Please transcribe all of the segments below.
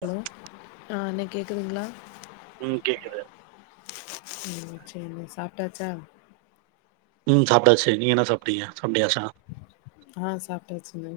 Hello ஆஹ் அண்ணே கேக்குதுங்களா உம் கேக்குது உம் செரிண்ண சாப்ட் சாப்டாச்சா உம் சாப்டாச்சு நீங்க என்ன சாப்டீங்க சம்டையாச்சா ஆஹ் சாப்டாச்சுண்ண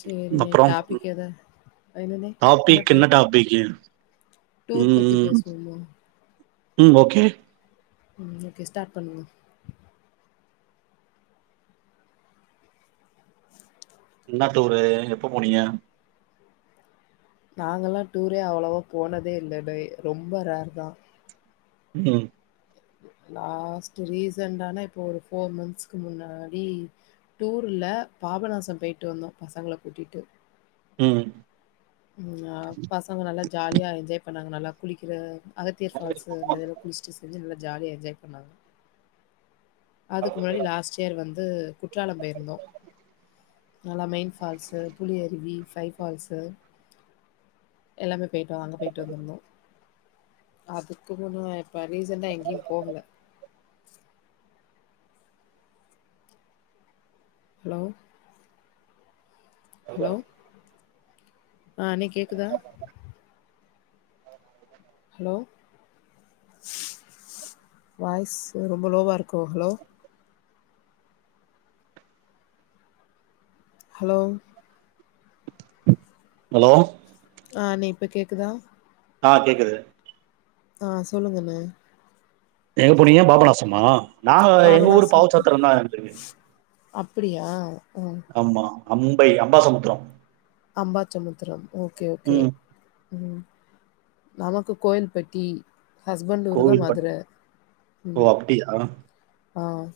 சேரிண்ண அப்றோ டாபிக் எத எண்ணணே என்ன டாபிக் பேர் டாபிக்கு டூர் பத்தி ம் பேசுவோமா ம் ஓகே ம் ஓகே ஸ்டார்ட் பண்ணுங்க என்ன டூரு எப்ப போனீங்க நாங்கெல்லா டூரே அவ்ளோவா போனதே இல்ல டை ரொம்ப ரேர் தா உம் லாஸ்ட்டு ரீசண்டானா இப்பனா ஒரு போர் மந்ஸ்க்கு முன்னாடி டூர்ல பாபநாசம் போயிட்டு வந்தோ பசங்கள கூட்டிட்டு உம் உஹ பசங்க நல்லா ஜாலியா எஞ்சாய்ப் இப்ப நாங்க நல்லா குளிக்கிற அகத்தியர் பால்ஸ் அந்த இதல்லா குளிச்சுட்டு நல்ல ஜாலியா என்ஜாய் பண்ணாங்க அதுக்கு முன்னாடி லாஸ்ட்யியர் வந்து வந்து குற்றாலம் போயிருந்தோம் நல்லா மெயின் பால்ஸ்சு புலி அருவி பைபால்ஸ்சு எல்லாமே போயிட்டோ அங்க போயிட்டு வந்திருந்தோம் அதுக்கு முன்ன இப்ப ரீசண்டா எங்கயு போகல ஹலோவ் ஹலோ ஆஹ் அண்னே கேக்குதா [inaudible] ஹலோ வாய்ஸ் ரொம்ப லோவா இருக்கோ ஹலோ ஹலோ ஹலோ ஆஹ் நே இப்ப கேக்குதா ஆஹ் கேக்குது ஆஹ் சொல்லுங்கண்ணே எங்க போனீங்க பாபநாசமா நாங்க எங்க ஊரு பாபநாசம் பாவுசத்திரம் தா இருந்திருக்கு அப்படியா? ஆ. ஆமா Ambai Ambasamudram Ambasamudram okay okay உம் நமக்கு கோயில்பட்டி ஹஸ்பண்ட் ஊர் தான் கோயில்பட் மதுர. ஓ அப்டியா ஆஹ்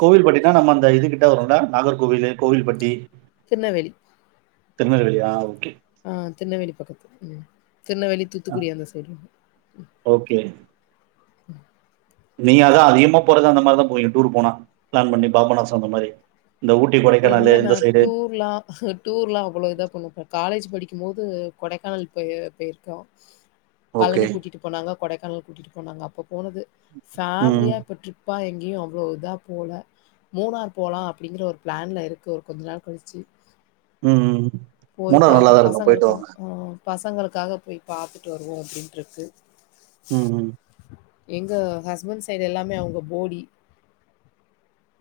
கோவில்பட்டினா நம்ம அந்த இது கிட்ட வரும்ல நாகர்கோவிலு கோவில்பட்டி திருநல்வேலி திருநல்வேலியா ஆ ஓகே ஆஹ் திருணவேலி பக்கத்து திருநெல்வேலி தூத்துக்குடி அந்த சைடு [inaudible] நீ அதா அதிகமா போறது அந்த மாரிதா போவிங்க டூர் போனா பிளான் பண்ணி பாபனாசம் அந்த மாரி இந்த ஊட்டி கொடைக்கானலு இல்ல நா இந்த சைடு டூர்லா டூர்லா அவ்ள இதா காலேஜ் படிக்க போது கொடைக்கானல் போயி போயிருக்கோ ஓகே பழநி கூட்டிட்டு போனாங்க கொடைக்கானல் கூட்டிட்டு போனாங்க அப்போ போனது ம் ஃபேமலியா ட்ரிப் ப்பா எங்கயு அவ்ள இதா போல மூணார் போலா அப்டிங்கற ஒரு பிளான்ல இருக்குது ஒரு கொஞ்ச நாள் கழிச்சு ம் ம் போய் மூணார் பாத்துட்டு நல்லாதா இருக்கும் போயிட்டு பசங்களுக்கா வாங்க ஆ பசங்களுக்காக போய் பாத்துட்டு வருவோம் அப்படின்ருக்கு ம் ம் எங்க ஹஸ்பண்ட் சைடு எல்லாமே அவங்க போடி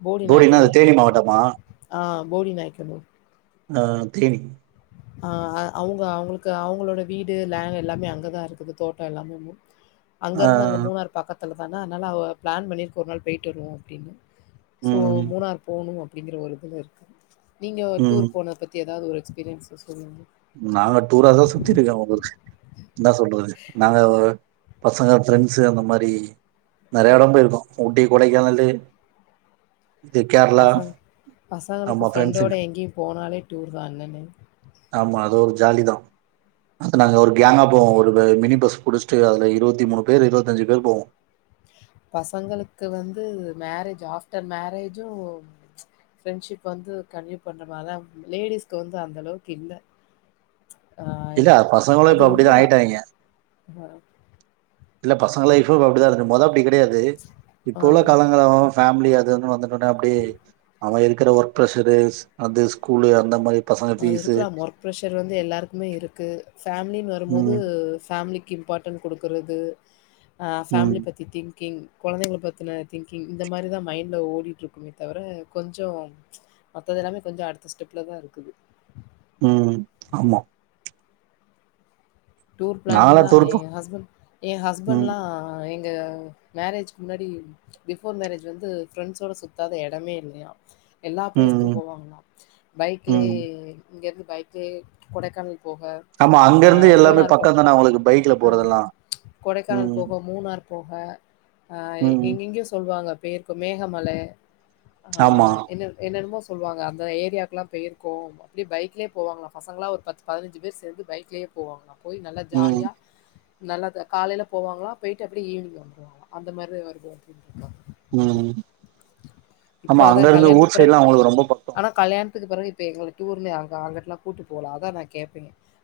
போடி போடினா அது நாய்க்கனூர் தேனி மாவட்டமா ஆ போடிநயக்கணூர் ஆ தேனி ஆ அவங்க அவங்களுக்கு அவங்களோட வீடு லேன்ட் எல்லாமே அங்கதா இருக்குது தோட்டம் எல்லாமேமு அங்க ஆ இருந்து அங்க மூணார் பக்கந் த்துல தானா அதனால அவ பிளான் பண்ணியிருக்கோ ஒரு நாள் போயிட்டு வருவோ அப்டின்னு சோ ம் மூணார் போணு அப்டிங்கிற ஒரு இதுல இருக்கு நீங்க ம் டூர் போன பத்தி எத் எதாவது ஒரு எக்ஸ்பீரியன்ஸ் சொல்லுங் நாங்க டூரா தா சுத்தி இருக்கோ உங்களுக் என்ன சொல்றது நாங்க பசங்க ஃபிரென்ஸு அந்த மாரி நெறையா எடம் போயிருக்கோ ஊட்டி கொடைக்கானலு இது கேரளா பசங் பசங்களுக்கு ஆமா ஃப்ரெண்டோட ஃப்ரெண்ட்ஸுங்க எங்கேயு போனாலே டூர் தா இல்லண்ணே ஆமா அது ஒரு ஜாலி தா அது நாங்க ஒரு ஃகேங்கா போவோம் ஒரு மினி பஸ் புடிச்சுட்டு அதுல இருபத்தி மூணு பேர் இருபத்தி அஞ்சு பேர் போவோம் பசங்களுக்கு வந்து மேரேஜ் ஆஃப்டர் மேரேஜும் ஃரெண்ட்ஷிப் வந்து கண்டினியூ பண்ற மாரிதா லேடிஸ்க்கு வந்து அந்த அளவுக்கு இல்ல ஆ இல்ல பசங்களு அது இப்ப அப்டிதா உண்மதா ஆயிட்டாங்க ஆ இல்ல பசங்கள லைஃப்பு இப்ப அப்டிதா இருக்கு மொத அப்டி கிடையாது இப்போ உள்ள ஆம் காலங்களா ஃபேமிலி அது வ வந்துட்டோனே அப்டியே அவ இருக்கிற ஒர்க் ப்ஷரு அ ஸ்கூலு அந்த மாரி பசங்க அது ஃபீஸு இருக்கலா ஒர்க் ப்ரஷர் வந்து எல்லாருக்குமே இருக்கு ஃபேமிலின்னு வரும்போது ம் ஃபேமிலிக் இம்பார்ட்டன் குடுக்குறது ஆ ம் ஃபேமிலி பத்தி திங் க்கிங் குழந்தைங்கள பத்தின திங்கிங் இந்த மாரி தா மைண்டில ஓடிட்டுருக்குமே தவிர கொஞ்சோ மத்தது எல்லாமே கொஞ்சோ அடுத்த ஸ்டெப்பில தா இருக்குது ம் ஆமா டூர் நாலா பிளானிங்லா டூர் போ என் ஹஸ்பண்ட் என் ம் ஹஸ்பண்ட்லா எங் த மேரேஜ்க்கு முன்னாடி ஃபிபோர் மேரேஜ் வந்து ஃப்ரெண்ட்ஸோட சுத்தாத எடமே இல்லயா எல்லா ம் பிளேஸ்க்கும் ம் போவாங்களாம் பைக்லயே ம் இங்கிருந்துப் பைக்கு கொடைக்கானல் போக ஆமா அங்க ஆ இருந்து எல்லாமே மூணார் போ பக்கம் தானே அவங்களுக்கு பைக்ல ஆமா போறதெல்லாம் கொடைக்கானல் ம் போக மூணார் போக ஆ ம் எங்கெங்கியோ சொல்லுவாக பேய்ர்க்கூ மேகமல ஆ ஆமா என்ன என்னன்னமோஸ் சொல்வாங்க அந்த ஏரியாக்லா பேயிருக்கோ அப்டி பைக்லியே போவாங்களா பசங்கலா ஒரு பத்து பதினஞ்சு பேர் சேந்து பைக்லேயே போவாங்களா போய் நல்லா ம் ஜாலியா நல்லாத காலைல போவாங்ளா போயிட்டு அப்டி ஈவ்னிங் வந்துருவாங்ளா அந்த மாரிதா இவரு [inaudible] ம் இப்போ ஆமா அதான் அங்கருந்து ஊர் சைடுலா அவுங்களுக்கு ரொம்ப பக்கோ துக்கு பிறகு இப்ப எங்கள டூர்ன்னு அங்க அங்கிட்டுலா கூட்டு போகல அதா நா கேப்பே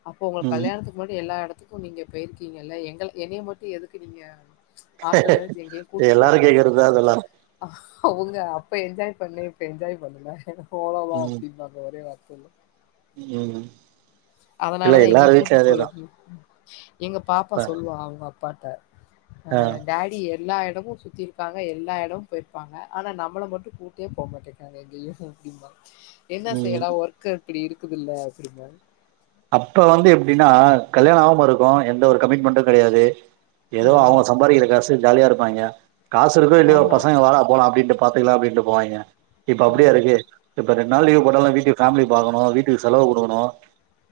அப்போ உங்க ம் கல்யாணத்துக்கு முன்னாடி எல்லா இடத் த்துக்கூ நீங்க பேயிருக்கீங்கல்ல எங்கள என்னைய மட்டூ எதுக்கு நீங்க ஆஃப்டர் மேரேஜ் எங்கேயூ கூட்டு போல எல்லாரு கேக்குறதுதா அப்டின்னு அதெல்லா அவுங்க அப் ப என்ஜாய் பண்ணே இப்ப என்ஜாய் பண்ணல போலாமா ம் அப்டிம்பாங்க ஒரே வார்த் சொல்லு ம் இல்ல அதனாலதா எங்கேயு எல்லார் கூட்டு வீட்லயு போல அதேதா அப்டி ம் [inaudible] எங்க பாப்பா இப்ப சொல்லுவா அவுங்க அப் பாத்த ஆ டாடி எல்லா எடமூ சுத்தி இருக்காங்க எல்லா எடமூ போயிருப்பாங்க ஆனா நம்மள மட்டும் கூட்டே போக மாட்டேங்கிறாங்க எங்கேயூ அப்டிம்பா என்ன ம் செய்யலா ஒர்க்கு இப்டிருக்குதுல்ல அப்டிம்பாரு அப்ப வந்து எப்டின்னா கல்யாணோ ஆவாம இருக்கூ எந்த ஒரு கமிட்மெண்ட்டூ கெடையாது ஏதோ ம் அவுங்க சம்பாதிக்கிற காஸ் ஜாலியா இருப்பாய்ங்க காசு இருக்கோ இல்லையோ ஆமா பசங்க வாடா போலா அப்டின்ட்டு பாத்துக்லா அப்டின்ட்டு போவாய்ங்க இப்ப ம் அப்டியாருக்கு இப்ப ரெண்ட் நாள் லீவு போட்டாலூ வீட்டுக் ஃபேமிலிய பாக்கணூ வீட்டுக்கு செலவுக் குடுக்கணூ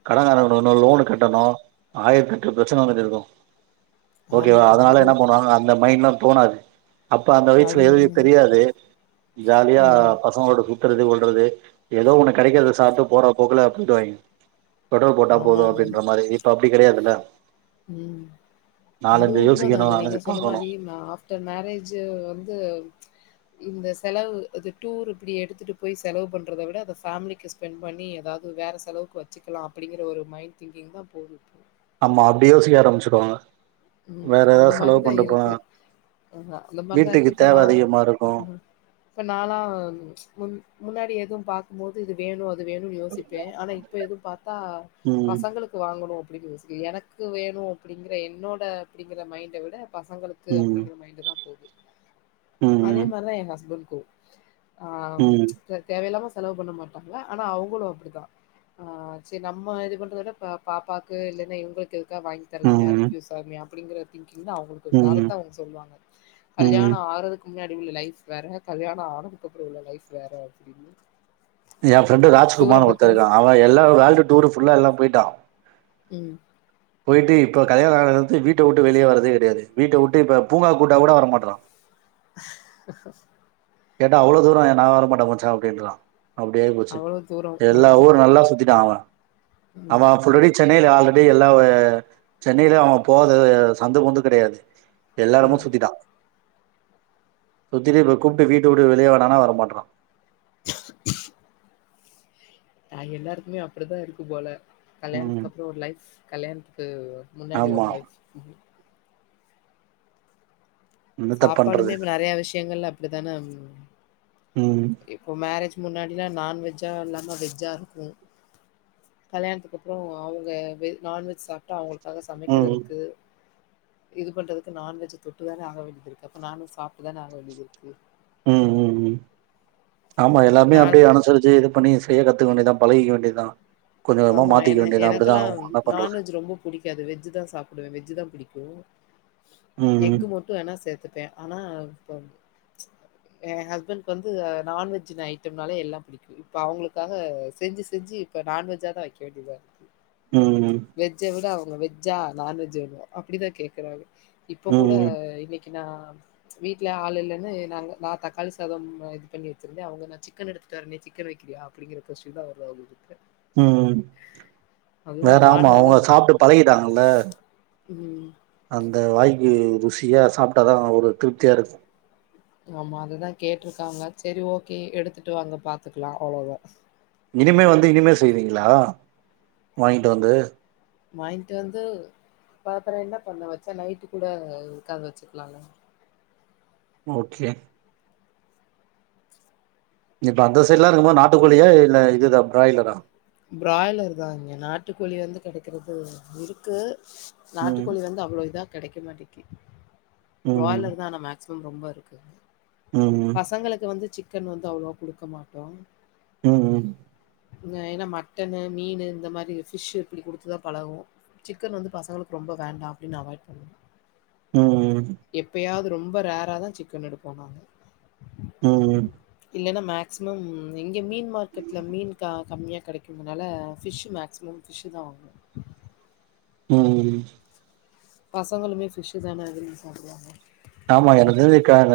கடன் கரக்கணணும் லோன் கட்டணும் ஆயிரத்தி எட்டு பிரச்சனை இருக்கு ஓகேவா ஆமா அதனால அது என்ன பண்ணுவாங்க அந்தம் மைன்லா போனாரு அப்ப அந்த அது வயசுல எதுவு உண்ம. தெரியாது ஜாலியா ம் பசங்களோட சு கறது ஓல்றது எதோ ஒன்னு கெடைக்கிறத சாப்ட்டு போற போக்குல போயிடுவாய்ங்க பெட்ரோல் போட்டா போது ஆமாங்கா அப்டின்ற மாரி இப்ப அப்டி கெடையாதுல்ல உம் அது நாலஞ்சு உண்மை யோசிக்கணு தானே நீங்க நாலஞ்சு சொன்ன பாக்கணு மாதிரி ஆப்டர் மேரேஜ் வந்து இந்த செலவு அது டூர் இப்டி எடுத்துட்டு போய் செலவு பண்றத விட அத ஃபேமிலிக்கு ஸ்பெண்ட் பண்ணி எதாவ்து வேற செலவுக்கு வச்சுக்கலா அப்பிடிங்கிற ஒரு மைண்ட் திங்கிங் தா போகூ ஆமா அப்டி யோசிக்க ஆரம்ப்சிடுவாங்க ம் அந்த மாரிதா இருக்கு அஹ அந்த மாரிதா வீட்டுக்கு இருக்கு இப்ப தேவ நா அதிகமா இருக்கு ம் இப்ப நாலா முன் முன்னாடி எதும் பாக்கும்போது இது வேணு து வேணூன் யோசிப்பே ஆனா இப்ப எதூ பாத்தா ம் பசங்களுக்கு வாங்கணூ எனக்கு வேணும் அப்படிங்கற என்னோட அப்படிங்கிற மைண்ட விட பசங்களுக்கு ம் அப்பிடிங்கிற மைண்டு தா சரி அதே ம் மாரிதா ஏ ஹஸ்பண்ட் கு ஆ ம் தேவையில்லாம செலவு பண்ண மாட்டாங்க ஆனா அவங்களு அப்படித்தா சரி நம்மது பண்றது பாப்பாக்கு இல்ன்னா இவங்களுக்கு இருந்த வாங்கி தரலாமே அது ம் ம் கியூ அப்டியா அப்டிங்கிற திங் இல்ல அவுங்குளுக்கு ஒரு காரத்த ம் அவுங்க சொல்லுவாங்க ம் கல்யாணோ ஆறதுக் மின்னாடி உள்ள லைஃப் வேற கல்யாண ஆனதுக்கப்றோ உள்ள லைஃப் வேற அப்டின்னு ஏ ப்ஃரெண்டு ராஜ்குமார் ஒருத்த இர்க்கா அவ எல்லா வேர்ல்டு டூரு புள்ள எல்லா போயிட்டா ம் போயிட்டு இப்போ கல்யாண ஆனதுந்து வீட்ட விட்டு வெளியே வரதே கெடையாது வீட்ட விட்டு இப்ப பூங்கா கூட்டா கூட வர மாட்றா [inaudible] கேட்டா அவ்வளவு தூர என் நான் வர மாட்டே மச்சா அப்படின்றா அப்டி ஆயி போச்சு அவ்வளோ தூரோ எல்லா ம் ஊரு நல்லா சுத்திட்டா அவ அவ ம் ஃபுரெடி சென்னைல ஆளு அடி எல்லா சென்னையில அவ போது சந்த கொந்து கிடையாது எல்லா எடமு ம் சுத்திட்டா சுத்திரே பக்கும் ப வீட்டவுட்டு வெளியே வாடானா வர மாட்றா [inaudible] ஆ எல்லாருக்குமே அப்பிடிதா இருக்கு போல ம் கல்யாணத்துக்கு அப்புறம் ஒரு லைஃப் கல்யாண கு முன்னாடி ஒரு ஆமா லைப் என்னத்த சாப்பாடுமே பண்றது இப்ப நிறைய விஷயங்கள அப்படித்தானே ம் இப்போ மேரேஜ் முன்னாடி எல்லாம் நான்வெஜ்ஜா இல்லாம வெஜ்ஜா இருக்கும் கல்யாணத்துக்கு அப்புறம் அவங்க நான்வெஜ் சாப்ட்டா அவுங்க க்காக ம் சமைக்கிறதுக்கு இது பண்றதுக்கு நான் வெஜ் தொட்டு வேற ஆக வேண்டியதிருக்கு அப்ப நான்வெஜ் சாப்ட்டு தானே ஆக வேண்டியது இருக்கு உம் உம் உம் ஆமா எல்லாமே நான் அப்டியே அனுசரிச்சு இது பண்ணி செய்ய கத்துக்க வேண்டியது தான் பழகிக்க வேண்டியதுதான் ஆமா ஏன்னா எனக்கு எல்லாம் பண்றது நான்வெஜ் ரொம்ப புடிக்காது வெஜ் தான் சாப்பிடுவேன் வெஜ் தான் புடிக்கும் ம் ம் எஃகு மட்டும் வேணா சேத்துப்பேன் ப்ப ஆனா இப்ப என் ஹஸ்பண்டுக்கு வந்து நான்வெஜ் ஐட்டம்னாவே எல்லாம் புடிக்கும் இப்ப அவங்களுக்காக செஞ்சு செஞ்சு இப்ப நான்வெஜ்ஜா லா வைக்க வேண்டியதா இருக்கு ம் ம் வெஜ்ஜ விட வெஜ்ஜா நான்வெஜ் வேணும் அப்டிதான் கேக்குறாங்க இப்ப கூட ம் ம் இன்னைக்கு ஏன்னா வீட்ல ஆளு இல்லன்னு நான் தக்காளி சாதம் இது பண்ணி வச்சிருந்தேன் அவங்க நான் சிக்கன் எடுத்துட்டு வரேன் நீ சிக்கன் வைக்கிறியா அப்படிங்கற கொஸ்டின் தா வரும் ம் வேற ஆமா நானு அதா அவங்க சாப்ட்டு பழகிட்டாங்கள ம் அதா இந்த வாய்க்கு ருசியா சாப்ட்டா தான் ஒரு திருப்தியா இருக்கும் ஆமா அதுதான் கேட்டிருக்காங்க சரி ஓகே எடுத்துட்டு வாங்க பாத்துக்கலாம் அவ்வளவுதான் இனிமே வந்து இனிமே செய்வீங்களா வாங்கிட்டு வந்து வாங்கிட்டு வந்து பாக்குறேன் என்ன பண்ண வைச்சா நைட் கூட இதுக்காக வச்சுக்கலாம் இல்ல ஓகே இப்ப [unintelligible] மத்த எல்லா இருக்குமா நாட்டுக்கோழிய இல்ல இல்ல பிராய்லரா பிராய்லர் தான் இங்க நாட்டுக்கோழி வந்து கிடைக்கிறது இருக்கு ம் நாட்டுக்கோழி வந்து அவ்வளவு இதா கிடைக்க மாட்டேக்கு ம் பிராய்லர் தான் ஆனா மேக் ரொம்ப இருக்கு ம் பசங்களுக்கு வந்து சிக்கன் சிக்கன் வந்து அவ்ளோ குடுக்க மாட்டோ உம் உம் நைன் ஏனா மட்டனு மீனு இந்த மாரி பிஷ் இப்டி குடுத்துதா பழகு சிக்கன் வந்து பசங்ளுக்கு ரொம்ப வேண்டா அப்டினு அவாய்ட் பண்ணு உம் உம் ரொம்ப ரேராதா சிக்கன் எடுப்போ நாங்க ம் இல்லனா மேக் மேக்சிமம் இங்க மீன் மார்க்கெட்ல மீன் கா கம்மியா கிடைக்கும்னால ஃபிஷ்சு மேக்சிமம் ஃபிஷ்சுதா வாங் உம் பசங்களுமே பிஷ்சுதான விரும்பி சாப்டுவாங்க ஆமா எனக்கு சிக்கன்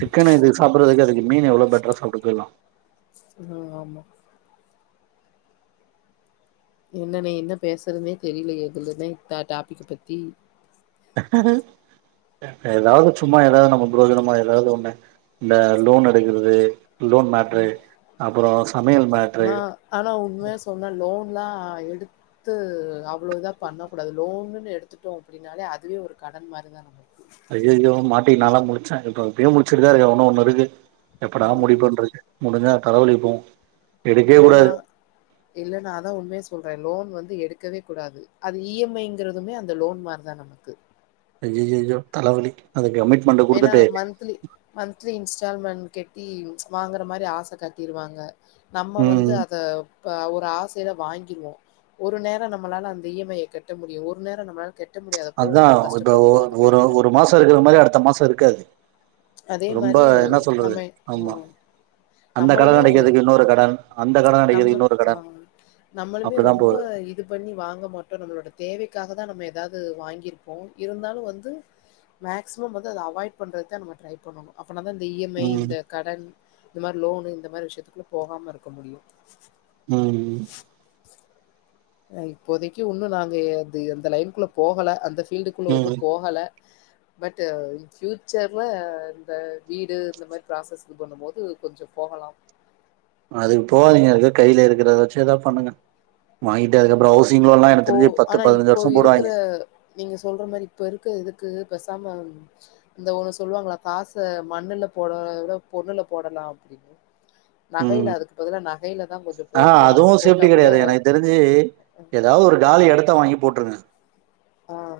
சிக்கன் இதுக்கு சாப்டறதுக்கு அதுக்கு மீன் எவ்ளோ பெட்டரா சாப்டு போய்டலாம் ஆஹ் ஆமா என்ன நீ என்ன பேசறனே தெரில எதுலன்னே டாப்பிக் பத்தி எதாவது சும்மா எதாவது நம்ம புரோஜனமா எதாவது ஒண்ணு இந்த லோன் எடுக்குறது லோன் மேட்ரு அப் அப்புறம் ஆனா ஆனா உண்மையா சொன்ன லோன் லோன்லா எடுத்து அவ்ளோ இதா பண்ண கூடாது லோனுனு எடுத்துட்டோ அப்டினாலே அதுவே ஒரு கடன் மாரிதா நம் ஐயையோ மாட்டி நாலா முடிச்ச இப்ப இப்பியும் முடிச்சுட்தா இருக்கு இன்னு ஒண்ணுருக்கு எப்படா ம் முடிப்போன்டுருக்கு முடிஞ்சா தலவலி போவு எடுக்கவே இல்லனா கூடாது இல்லனா அதா உண்மைய சொல் ப்ப லோன் வந்து எடுக்கவே கூடாது அது இஎம்ஐங்கறதுமே அந்த லோன் மாரிதா நமக்கு ஐயையையோ தலவலி வேனா மந்த்லி மந்த்லி இன்ஸ்டால்மெண்ட் கெட்டி வாங்கற மாரி ஆச காட்டிருவாங்க நம்ம வந்து ம் அத இப்ப ஒரு ஆசில வாங்கிருவோ ஒரு நேரம் நம்மளால அந்த இஎம்ஐய கட்ட முடியு ஒரு நேரம் நம்ளால கெட் அதா இப்ப ஒரு ஒரு ஒரு மாச இருக்கற மாரி அடுத்த மாச இருக்காது அதே ரொம்ப மாரி என்ன சொல்றது நம்ம ஆஹ் ஆமா ம் அந்த கடன் நம்மளுமே அடைக்கிறதுக்கு இன்னொரு கடன் அந்த கடன் அடைக்கிறதுக்கு நம்ம இன்னொரு கடன் ஆஹ்ம் நம்மளுமே அப்டிதா ரொம்ப போகுது இது பண்ணி வாங்க மாட்டோ நம்ளோட தேவைக்காகதா நம்ம எதாவது வாங்கிருப்போ இருந்தாலும் வந்து மேக்சிமம் வந்து அத அவாய்ட் பண்றதா நம ட்ரை பண்ணனு அப்பனாதா இந்த இஎம்ஐ ம் இந்த கடன் இந்த மாரி லோனு இந்த மாரி விஷயத்துக்குள்ள போகாம இருக்க முடியும் உஹம் இப்போதைக்கு ஒன்னு நாங்க அது அந்த லைன்குள்ள போகல அந்த ஃபீல்டுக்குள்ள ஒன்னு ம் போகல பட் ஃபியூச்சர்ல இந்த வீடு இந்த மாரி ப்ராசஸ் இது பண்ணு போது கொஞ்சோ போகலா அதுக்கு போகாதீங்க ஏதோ கையில இருக்கிறத வச்சு ஏதாவ் பண்ணுங்க வாங்கிட்டு அதுக்கப்புறோ ஹவுசிங் லோன்லா எனக்கு இப்போ தெரிஞ்சு பத்து ஆனா பதினஞ்சு இப்போ வருஷோ இருக்குற போடுவாய்ங்க நீங்க சொல்ற மாரி இப்ப இருக்க இதுக் கு பேசாம இந்த ஒண்ணு சொல்லுவாங்களா காச மண்ணுல போடுறதவிட பொண்ணுல போடலா அப்டின்னு நகையில ம் அதுக்கு பதிலா நகையில தா கொஞ்சோ போடலா அப்டி போட்டா கூட ஏ ஏதாவ்து ஒரு காலி எடத்த வாங்கி போட்டுருங்க ஆஹ்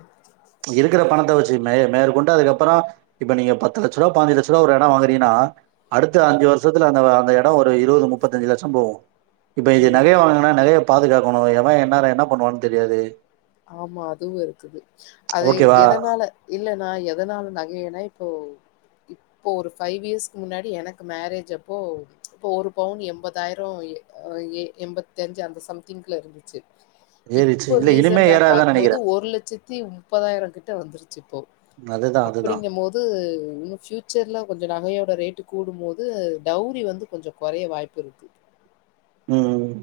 இருக்கிற பணத்த வச்சு மே மேற்கொண்டு அதுக்கப்பறோ இப்ப நீங்க பத்து லட்சரூவ பதிஞ்சு லட்சரூவ ஒரு எடம் வாங்கறீங்கன்னா அடுத்த ம் அஞ்சு வருஷத்துல அந்த வ அந்த எ டோ ஒரு இருவது முப்பத்தஞ்சு லட்ச போவும் இப்ப இந்த ம் நகைய வாங்குனா நகையப் பாதுகாக்கணு ஏவ என்னேரம் என்ன பண்ணுவான்னு தெரியாது ஆமா அதுவும் இருக்குது அது ஓகேவா எதனால இல்லன்னா எதனால நகைய இ போ இப்போ ஒரு ஃபைவ் இயர்ஸ்க்கு முன்னாடி எனக்கு மேரேஜ் அப்போ இப்போ ஒரு பவுன் எண்பதாயிரம் ஏ ஆஹ் எண்பத்த அஞ்சு அந்த சம்திங்கில இருந்துச்சு ஏரிச்சு இல்ல இனிமே எ பாக்கும்போது ஒரு லட்சத்தி முப்பதாயிர கிட் ட வந்துரு சி இப்போ அதுதான் அதுதான் அப்டிங்க போது இன்னு பியூச்சர்ல கொஞ்சோ நகையோட ரேட் டு கூடும்போது டௌரி வந்து கொஞ்ஜ கொறைய வாய்ப் இருக்கு உம் உம்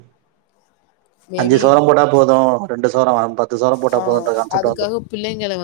அஞ்சு மேபி சவ்ரம் போட்டா போதும் ரெண்டு சவ்ரம் பத்து சவ்ரம் போட்டா ஆ போதுன்ற கான்செப்ட் வந்துரு அதுக்காக பிள்ளைங்கள